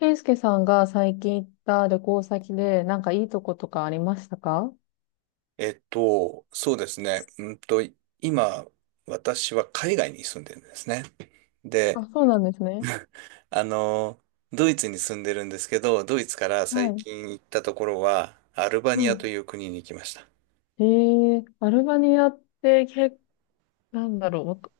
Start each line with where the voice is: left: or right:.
left: 健介さんが最近行った旅行先で、なんかいいとことかありましたか？
right: そうですね。今、私は海外に住んでるんですね。
left: あ、
right: で、
left: そうなんですね。
right: あの、ドイツに住んでるんですけど、ドイツから
left: は
right: 最
left: い。
right: 近行ったところは、アルバ
left: は
right: ニア
left: い。
right: という国に行きました。
left: えアルバニアってなんだろう、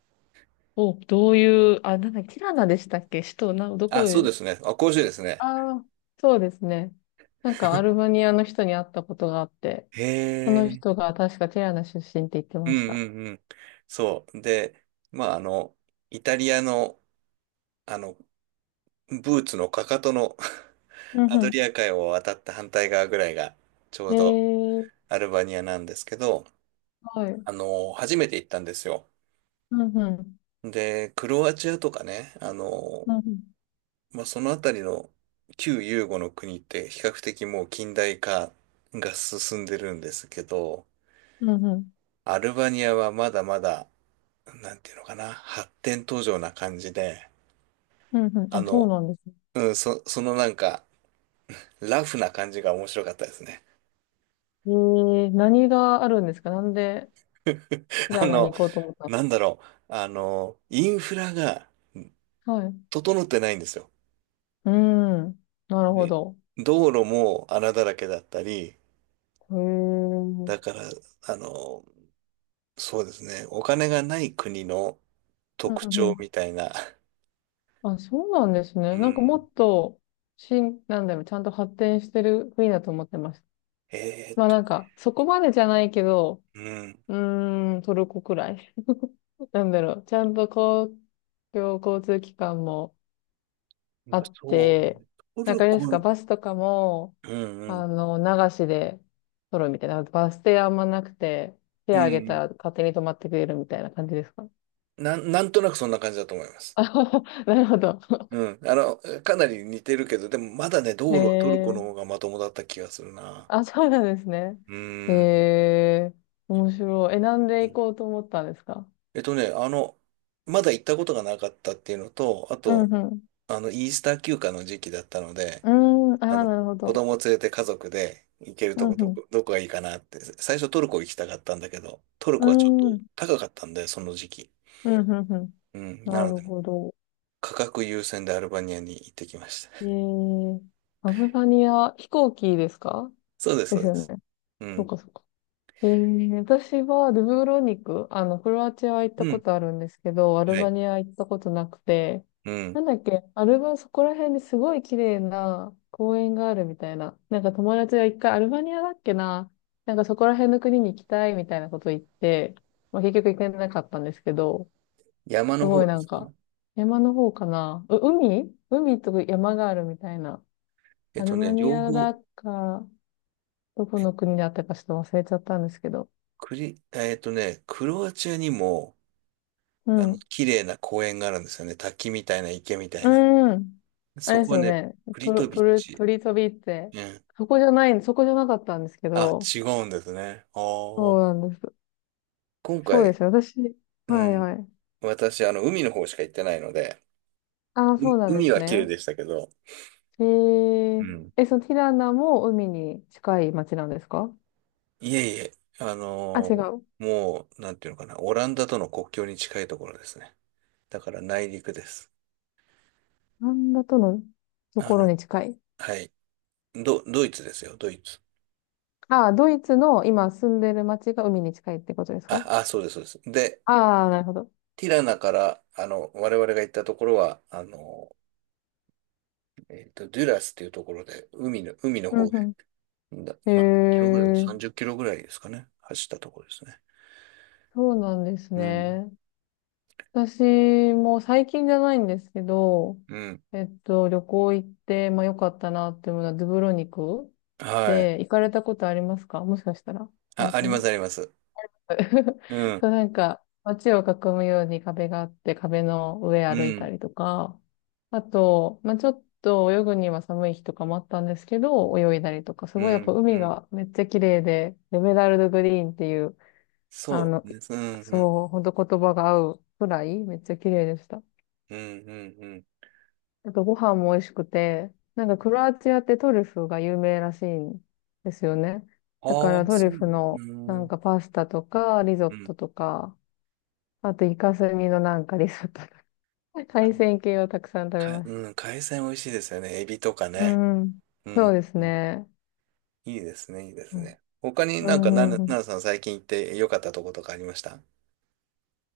left: お、どういう、あ、なんだ、ティラナでしたっけ、首都、ど
right: あ、
left: こ
right: そ
left: へ。
right: うですね。あ、してですね。
left: ああ、そうですね。なんかアルバニアの人に会ったことがあって、
right: へ
left: その人
right: え。
left: が確かティラナ出身って言って
right: うん
left: ました。
right: うんうん。そう。で、まあ、イタリアの、あの、ブーツのかかとの
left: う ん
right: アド
left: う
right: リア海を渡った反対側ぐらいが、ちょ
left: ん。え
right: うど
left: ー、
right: アルバニアなんですけど、
left: はい。
right: 初めて行ったんですよ。
left: うんうん。
right: で、クロアチアとかね、
left: うんうん。
right: まあ、そのあたりの旧ユーゴの国って比較的もう近代化が進んでるんですけど、
left: うんうん。
right: アルバニアはまだまだ、なんていうのかな、発展途上な感じで、
left: うんうん。
right: あ
left: あ、そう
right: の、
left: なんですね。
right: うん、そのなんか、ラフな感じが面白かったですね。
left: えー、何があるんですか？なんで、平
right: あ
left: ィラナに
right: の、
left: 行こうと思ったんで
right: なんだろう、インフラが
left: すか？はい。
right: 整ってないんですよ。
left: うん。なるほ
right: で、
left: ど。
right: 道路も穴だらけだったり、
left: へえ。う
right: だ
left: ん
right: から、あの、そうですね。お金がない国の
left: う
right: 特徴
left: ん。
right: みたいな。
left: あ、そうなんです
right: う
left: ね。なんかも
right: ん。
left: っと、なんだろう、ちゃんと発展してる国だと思ってました。
right: えーっ
left: まあ
right: と、
left: なんか、そこまでじゃないけど、
right: うん。
left: うトルコくらい。なんだろう、ちゃんと公共交通機関もあっ
right: そうね。
left: て、
right: ト
left: なんか
right: ル
left: あれで
right: コ、
left: す
right: う
left: か、
right: ん
left: バスとかも、
right: う
left: あ
right: ん。
left: の、流しで撮るみたいな。バス停あんまなくて、
right: う
left: 手あげた
right: ん。
left: ら勝手に止まってくれるみたいな感じですか？
right: なんとなくそんな感じだと思います。
left: あ なるほど。
right: うん。かなり似てるけど、でもまだね、
left: へ
right: 道路はトルコ
left: え。
right: の方がまともだった気がするな。
left: あ、そうなんですね。
right: う
left: へ
right: ん。
left: え。面白い。え、なんで行こうと思ったんですか？
right: えっとね、あの、まだ行ったことがなかったっていうのと、あ
left: うん
right: と、
left: うん。
right: イースター休暇の時期だったので、
left: うーん。
right: あ
left: ああ、
right: の、
left: なるほ
right: 子
left: ど。
right: 供連れて家族で行けると
left: う
right: こど
left: ん
right: こ、どこがいいかなって、最初トルコ行きたかったんだけど、トル
left: う
right: コはちょっと
left: ん。うーん。
right: 高かったんで、その時期。
left: うんうんうん。
right: うん。な
left: な
right: の
left: る
right: で、
left: ほど。
right: 価格優先でアルバニアに行ってきました。
left: えー、アルバニア、飛行機ですか？
right: そうです、
left: で
right: そう
left: す
right: で
left: よ
right: す。
left: ね。
right: う
left: そう
right: ん。
left: かそうか。えー、私はドゥブロニク、クロアチアは行った
right: う
left: こ
right: ん。
left: とあるんですけど、アル
right: は
left: バ
right: い。
left: ニア行ったことなくて、
right: うん。
left: なんだっけ、アルバ、そこら辺にすごい綺麗な公園があるみたいな、なんか友達が一回アルバニアだっけな、なんかそこら辺の国に行きたいみたいなこと言って、まあ、結局行けなかったんですけど、
right: 山
left: す
right: の
left: ご
right: 方
left: い
right: で
left: なん
right: すか？
left: か、山の方かな、海と山があるみたいな、アルバニ
right: 両
left: アだ
right: 方、
left: か、どこの国だったかちょっと忘れちゃったんですけど、
right: クロアチアにも、
left: うん
right: 綺麗な公園があるんですよね。滝みたいな池みた
left: う
right: いな。
left: ーん。あれ
right: そ
left: で
right: こ
left: す
right: は
left: よ
right: ね、
left: ね。
right: プ
left: プ
right: リ
left: ロ、
right: トビ
left: プ
right: ッ
left: ル、
right: チ。
left: プリトビって、
right: うん。
left: そこじゃなかったんですけ
right: あ、
left: ど、
right: 違うんですね。あ
left: そう
right: あ。
left: なんです。
right: 今
left: そうで
right: 回、
left: すよ。
right: う
left: はい
right: ん。
left: はい。
right: 私、海の方しか行ってないので、
left: ああ、
right: う
left: そうなんで
right: 海
left: す
right: は綺麗
left: ね。
right: でしたけど、
left: えー、
right: うん。
left: そのティラナも海に近い町なんですか？
right: いえいえ、あ
left: あ、
right: の
left: 違う。
right: ー
left: オ
right: もう、なんていうのかな、オランダとの国境に近いところですね。だから内陸です。
left: ランダとのと
right: あ
left: ころ
right: の、
left: に近い。
right: はい。ドイツですよ、ドイツ。
left: ああ、ドイツの今住んでる町が海に近いってことですか？
right: あ、そうです、そうです。で、
left: ああー、なるほど。
right: ティラナから、我々が行ったところは、デュラスっていうところで、海の
left: うん
right: 方へ、
left: うん。へ
right: まあ、キロぐらい、
left: えー、
right: 30キロぐらいですかね、走ったところですね。
left: そうなんです
right: うん。
left: ね。私も最近じゃないんですけど、
right: うん。
left: えっと、旅行行って、まあ良かったなっていうものはドゥブロニク
right: はい。
left: で。行かれたことありますか？もしかしたら。あ
right: あ、
left: る
right: あ
left: か
right: りま
left: も。
right: すあります。うん、
left: そう、なんか街を囲むように壁があって壁の上
right: う
left: 歩いた
right: ん、
left: りとか、あと、まあちょっと泳ぐには寒い日とかもあったんですけど、泳いだりとか、す
right: う
left: ごいやっぱ
right: ん、
left: 海
right: うん。
left: がめっちゃ綺麗で、エメラルドグリーンっていう、
right: そ
left: あ
right: う
left: の、
right: ですね。うん、
left: そう、ほんと言葉が合うくらいめっちゃ綺麗でした。
right: うん、うん、うん。うん。
left: あとご飯も美味しくて、なんかクロアチアってトリュフが有名らしいんですよね。
right: あ
left: だから
right: あ、
left: トリ
right: そ
left: ュ
right: う
left: フ
right: だね。
left: の
right: う
left: なん
right: ん、
left: かパスタとかリゾ
right: う
left: ッ
right: ん。
left: トとか、あとイカスミのなんかリゾットとか、海
right: あ、
left: 鮮系をたくさん食べました。
right: うん、海鮮美味しいですよね。エビとか
left: う
right: ね。
left: ん。
right: う
left: そう
right: ん、
left: です
right: うん。
left: ね。
right: いいですね、いいで
left: う
right: す
left: ん、
right: ね。他に
left: う
right: なんか、
left: ん、
right: な
left: うん
right: る、
left: うん、
right: なるさん最近行って良かったとことかありました？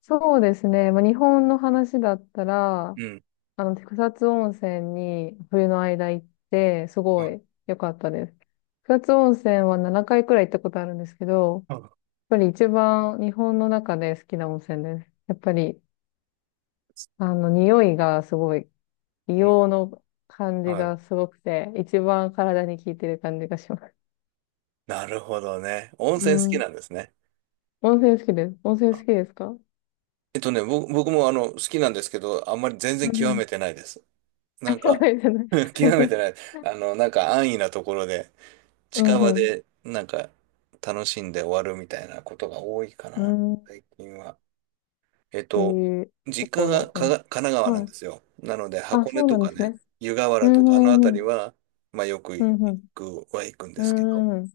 left: そうですね。まあ、日本の話だったら、
right: うん。
left: あの、草津温泉に冬の間行って、す
right: は
left: ご
right: い、
left: い良かったです。草津温泉は7回くらい行ったことあるんですけど、
right: あ、
left: ぱり一番日本の中で好きな温泉です。やっぱり、匂いがすごい、
right: う
left: 硫
right: ん。
left: 黄の感じ
right: はい。
left: がすごくて、一番体に効いてる感じがします。
right: なるほどね。温
left: う
right: 泉好き
left: ん。
right: なんですね。
left: 温泉好きです。温泉好
right: あ、
left: きですか？う
right: 僕も好きなんですけど、あんまり全然
left: ん
right: 極
left: うん。
right: めてないです。な
left: あ、
right: ん
left: そう
right: か、
left: ですね。
right: 極めて ない。なんか安易なところで、
left: う
right: 近
left: んう
right: 場
left: ん。
right: で、なんか、楽しんで終わるみたいなことが多いか
left: う
right: な、
left: ん。
right: 最近は。えっ
left: え
right: と、
left: ー、ど
right: 実家
left: この
right: が
left: 温
right: かが
left: 泉？
right: 神奈川なん
left: はい。
right: ですよ。なので、
left: あ、
right: 箱根
left: そうな
right: と
left: ん
right: か
left: です
right: ね、
left: ね。
right: 湯河
left: う
right: 原と
left: んう
right: か、あの
left: んう
right: 辺り
left: ん。
right: は、まあ、よく
left: うん
right: 行
left: うん。
right: くは行くんで
left: う
right: すけど、
left: んうん。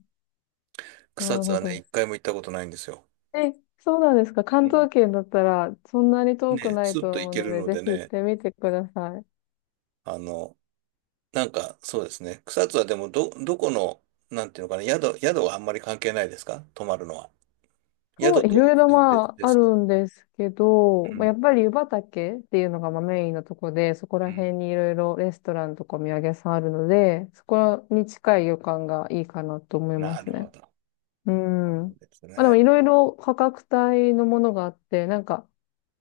left: な
right: 草
left: る
right: 津
left: ほ
right: はね、
left: ど。
right: 一回も行ったことないんですよ。
left: え、そうなんですか。関
right: うん
left: 東圏だったら、そんなに遠く
right: ね、
left: ない
right: スッ
left: と
right: と行
left: 思う
right: け
left: の
right: る
left: で、
right: の
left: ぜ
right: で
left: ひ行っ
right: ね、
left: てみてください。
right: あの、なんか、そうですね。草津はでも、どこの、なんていうのかな、宿はあんまり関係ないですか？泊まるのは。
left: そう、
right: 宿
left: い
right: と温
left: ろいろ
right: 泉
left: ま
right: 別で
left: あ、あ
right: すか？
left: るんですけど、
right: う
left: まあ、
right: ん
left: やっぱり湯畑っていうのがまあメインのとこで、そこ
right: う
left: ら辺
right: ん。
left: にいろいろレストランとかお土産屋さんあるので、そこに近い旅館がいいかなと思いま
right: な
left: す
right: るほ
left: ね。
right: ど。
left: う
right: そう
left: ん。
right: なんです
left: まあ、でも
right: ね。
left: いろいろ価格帯のものがあって、なんか、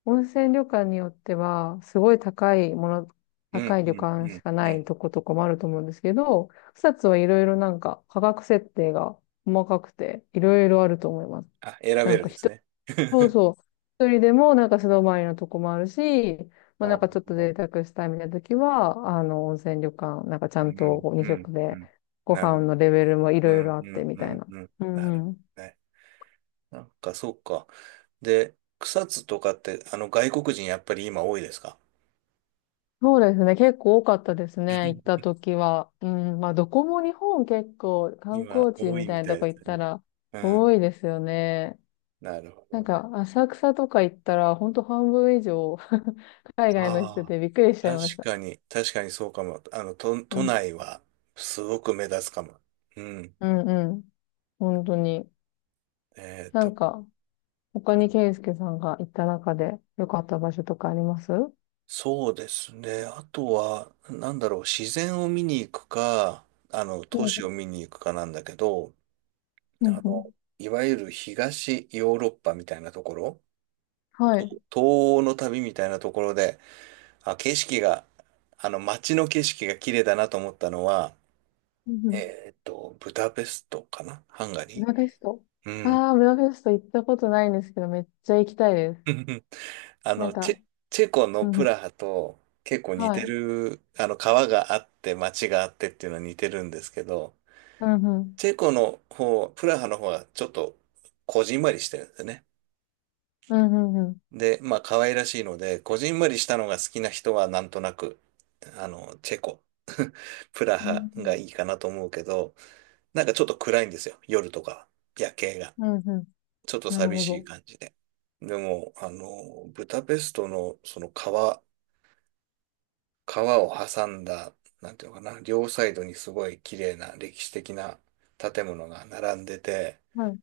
left: 温泉旅館によっては、すごい
right: う
left: 高
right: ん、
left: い
right: う
left: 旅
right: ん、
left: 館
right: う
left: し
right: ん、
left: か
right: う
left: ない
right: ん。
left: とことかもあると思うんですけど、草津はいろいろなんか価格設定が細かくて、いろいろあると思います。
right: あ、選
left: な
right: べ
left: ん
right: る
left: か
right: んです
left: 人、
right: ね。
left: そう そう、一人でもなんか素泊まりのとこもあるし、ま
right: お
left: あなんかちょっと
right: ー
left: 贅沢したいみたいな時は、温泉旅館、なんかちゃ
right: う
left: んと
right: ん、
left: 2
right: うん、
left: 食
right: う
left: で、
right: ん。
left: ご
right: なるほ
left: 飯
right: ど。
left: のレベルもい
right: う
left: ろいろ
right: ん、
left: あっ
right: う
left: て
right: ん、
left: み
right: う
left: たい
right: ん、
left: な。
right: うん。
left: う
right: なるほ
left: んうん。
right: どね。なんか、そうか。で、草津とかって、外国人やっぱり今多いですか？
left: そうですね。結構多かったですね。行った 時は。うん。まあ、どこも日本結構観
right: 今、
left: 光地
right: 多
left: み
right: い
left: た
right: み
left: いな
right: たい
left: とこ
right: で
left: 行
right: す
left: った
right: ね。
left: ら
right: う
left: 多
right: ん。
left: いですよね。
right: なるほ
left: な
right: ど
left: ん
right: ね。
left: か、浅草とか行ったら、ほんと半分以上 海外の人
right: ああ。
left: でびっくりしちゃい
right: 確
left: ました。
right: かに、確かにそうかも。都、
left: う
right: 都
left: ん。
right: 内は、すごく目立つかも。うん。
left: うんうん。本当に。
right: えー
left: な
right: と、
left: んか、他にケイスケさんが行った中で良かった場所とかあります？うん。
right: そうですね。あとは、なんだろう、自然を見に行くか、都市を見に行くかなんだけど、
left: う
right: あ
left: んう
right: の、
left: ん。
right: いわゆる東ヨーロッパみたいなところ、
left: はい。う
right: 東欧の旅みたいなところで、あ、景色が、あの、街の景色が綺麗だなと思ったのは、
left: んうん。
right: ブダペストかな？ハンガリ
left: ブダペスト。
right: ー。うん。
left: ああ、ブダペスト行ったことないんですけど、めっちゃ行きたいです。
right: あ
left: なん
right: の、チ
left: か、
right: ェ、チェコの
left: うん
right: プ
left: うん。
right: ラハと結構似
left: は
right: て
left: い。
right: る、川があって街があってっていうのは似てるんですけど、
left: うんうん。
right: チェコの方、プラハの方はちょっとこじんまりしてるんですよね。
left: うんうんうん。
right: で、まあ可愛らしいので、こじんまりしたのが好きな人はなんとなく、チェコ、プラ
left: う
right: ハが
left: ん
right: いいかなと思うけど、なんかちょっと暗いんですよ、夜とかは、夜景が。
left: うんうん。
right: ちょっと
left: なる
right: 寂
left: ほ
right: しい
left: ど。
right: 感じで。でも、ブダペストのその川を挟んだ、なんていうのかな、両サイドにすごい綺麗な歴史的な建物が並んでて、
left: はい。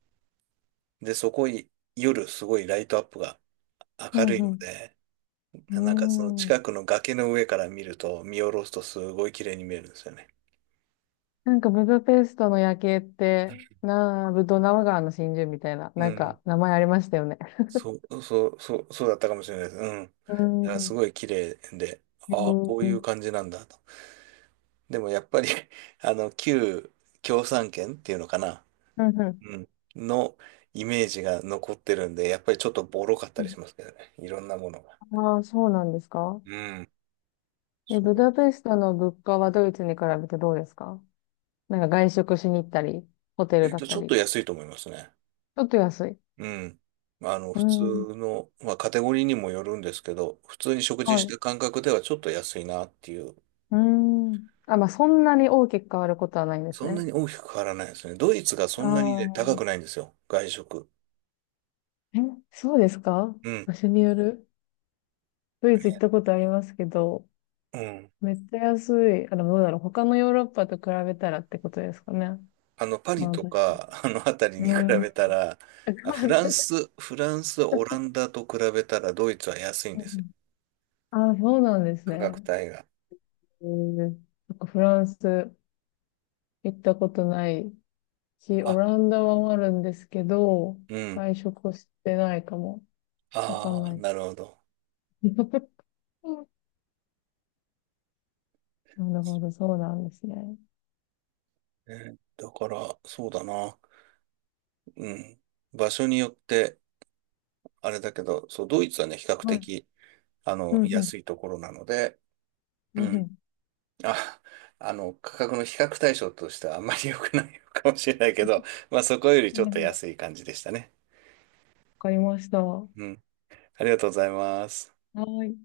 right: で、そこい夜すごいライトアップが
left: う
right: 明
left: ん
right: るいの
left: う
right: で、なんかその
left: ん。うーん。
right: 近くの崖の上から見ると、見下ろすとすごい綺麗に見えるんですよね。
left: なんかブダペストの夜景って、なあ、ブドナウ川の真珠みたいな、
right: う
left: なん
right: ん。
left: か名前ありましたよね。
right: そう、そう、そう、そうだったかもしれないです。うん。だ
left: うー
right: からすご
left: ん。
right: い綺麗で、
left: へ
right: ああ、
left: ー
right: こう
left: う
right: いう
left: ん
right: 感じなんだと。でもやっぱり 旧共産圏っていうのかな。
left: う
right: うん。のイメージが残ってるんで、やっぱりちょっとボロかったりしま
left: ん。
right: すけどね。いろんなものが。
left: ああ、そうなんですか？
right: うん。
left: え、
right: そ
left: ブ
right: う。
left: ダペストの物価はドイツに比べてどうですか？なんか外食しに行ったり、ホテルだっ
right: ち
left: た
right: ょっ
left: り。ち
right: と安いと思いますね。
left: ょっと安い。
right: うん。
left: う
right: 普通
left: ん。
right: の、まあ、カテゴリーにもよるんですけど、普通に食事
left: は
right: し
left: い。
right: た感覚ではちょっと安いなっていう。
left: うーん。あ、まあ、そんなに大きく変わることはないんです
right: そんな
left: ね。
right: に大きく変わらないですね。ドイツがそ
left: あ
right: んなにね、高くな
left: あ。
right: いんですよ。外食。
left: え、そうですか？
right: うん。
left: 場所による。ドイツ行ったことありますけど、
right: うん。
left: めっちゃ安い。あ、でもどうだろう。他のヨーロッパと比べたらってことですかね。
right: パリ
left: まあ、
right: と
left: 確か
right: か、あの辺り
left: に。うー
right: に比
left: ん。
right: べたら、あ、
left: まあ、
right: フ
left: 確
right: ラ
left: か
right: ン
left: に。
right: ス、フランス、オランダと比べたらドイツは安いんですよ、
left: ああ、そうなんです
right: 価格
left: ね。
right: 帯が。
left: えー、なんかフランス行ったことないし、オ
right: あ、
left: ランダはあるんですけど、
right: うん。
left: 外食をしてないかも。わかん
right: ああ、
left: ない。
right: なるほど。
left: なるほど、そうなんですね。
right: だから、そうだな。うん。場所によって、あれだけど、そう、ドイツはね、比較
left: はい。
right: 的、
left: うんうん、
right: 安いところなので、
left: う
right: う
left: んう
right: ん。
left: ん。
right: あ、価格の比較対象としてはあんまり良くないかもしれないけど、まあ、そこよりちょっ
left: な
right: と
left: るほど。わ
right: 安い感じでしたね。
left: かりました。は
right: うん。ありがとうございます。
left: い。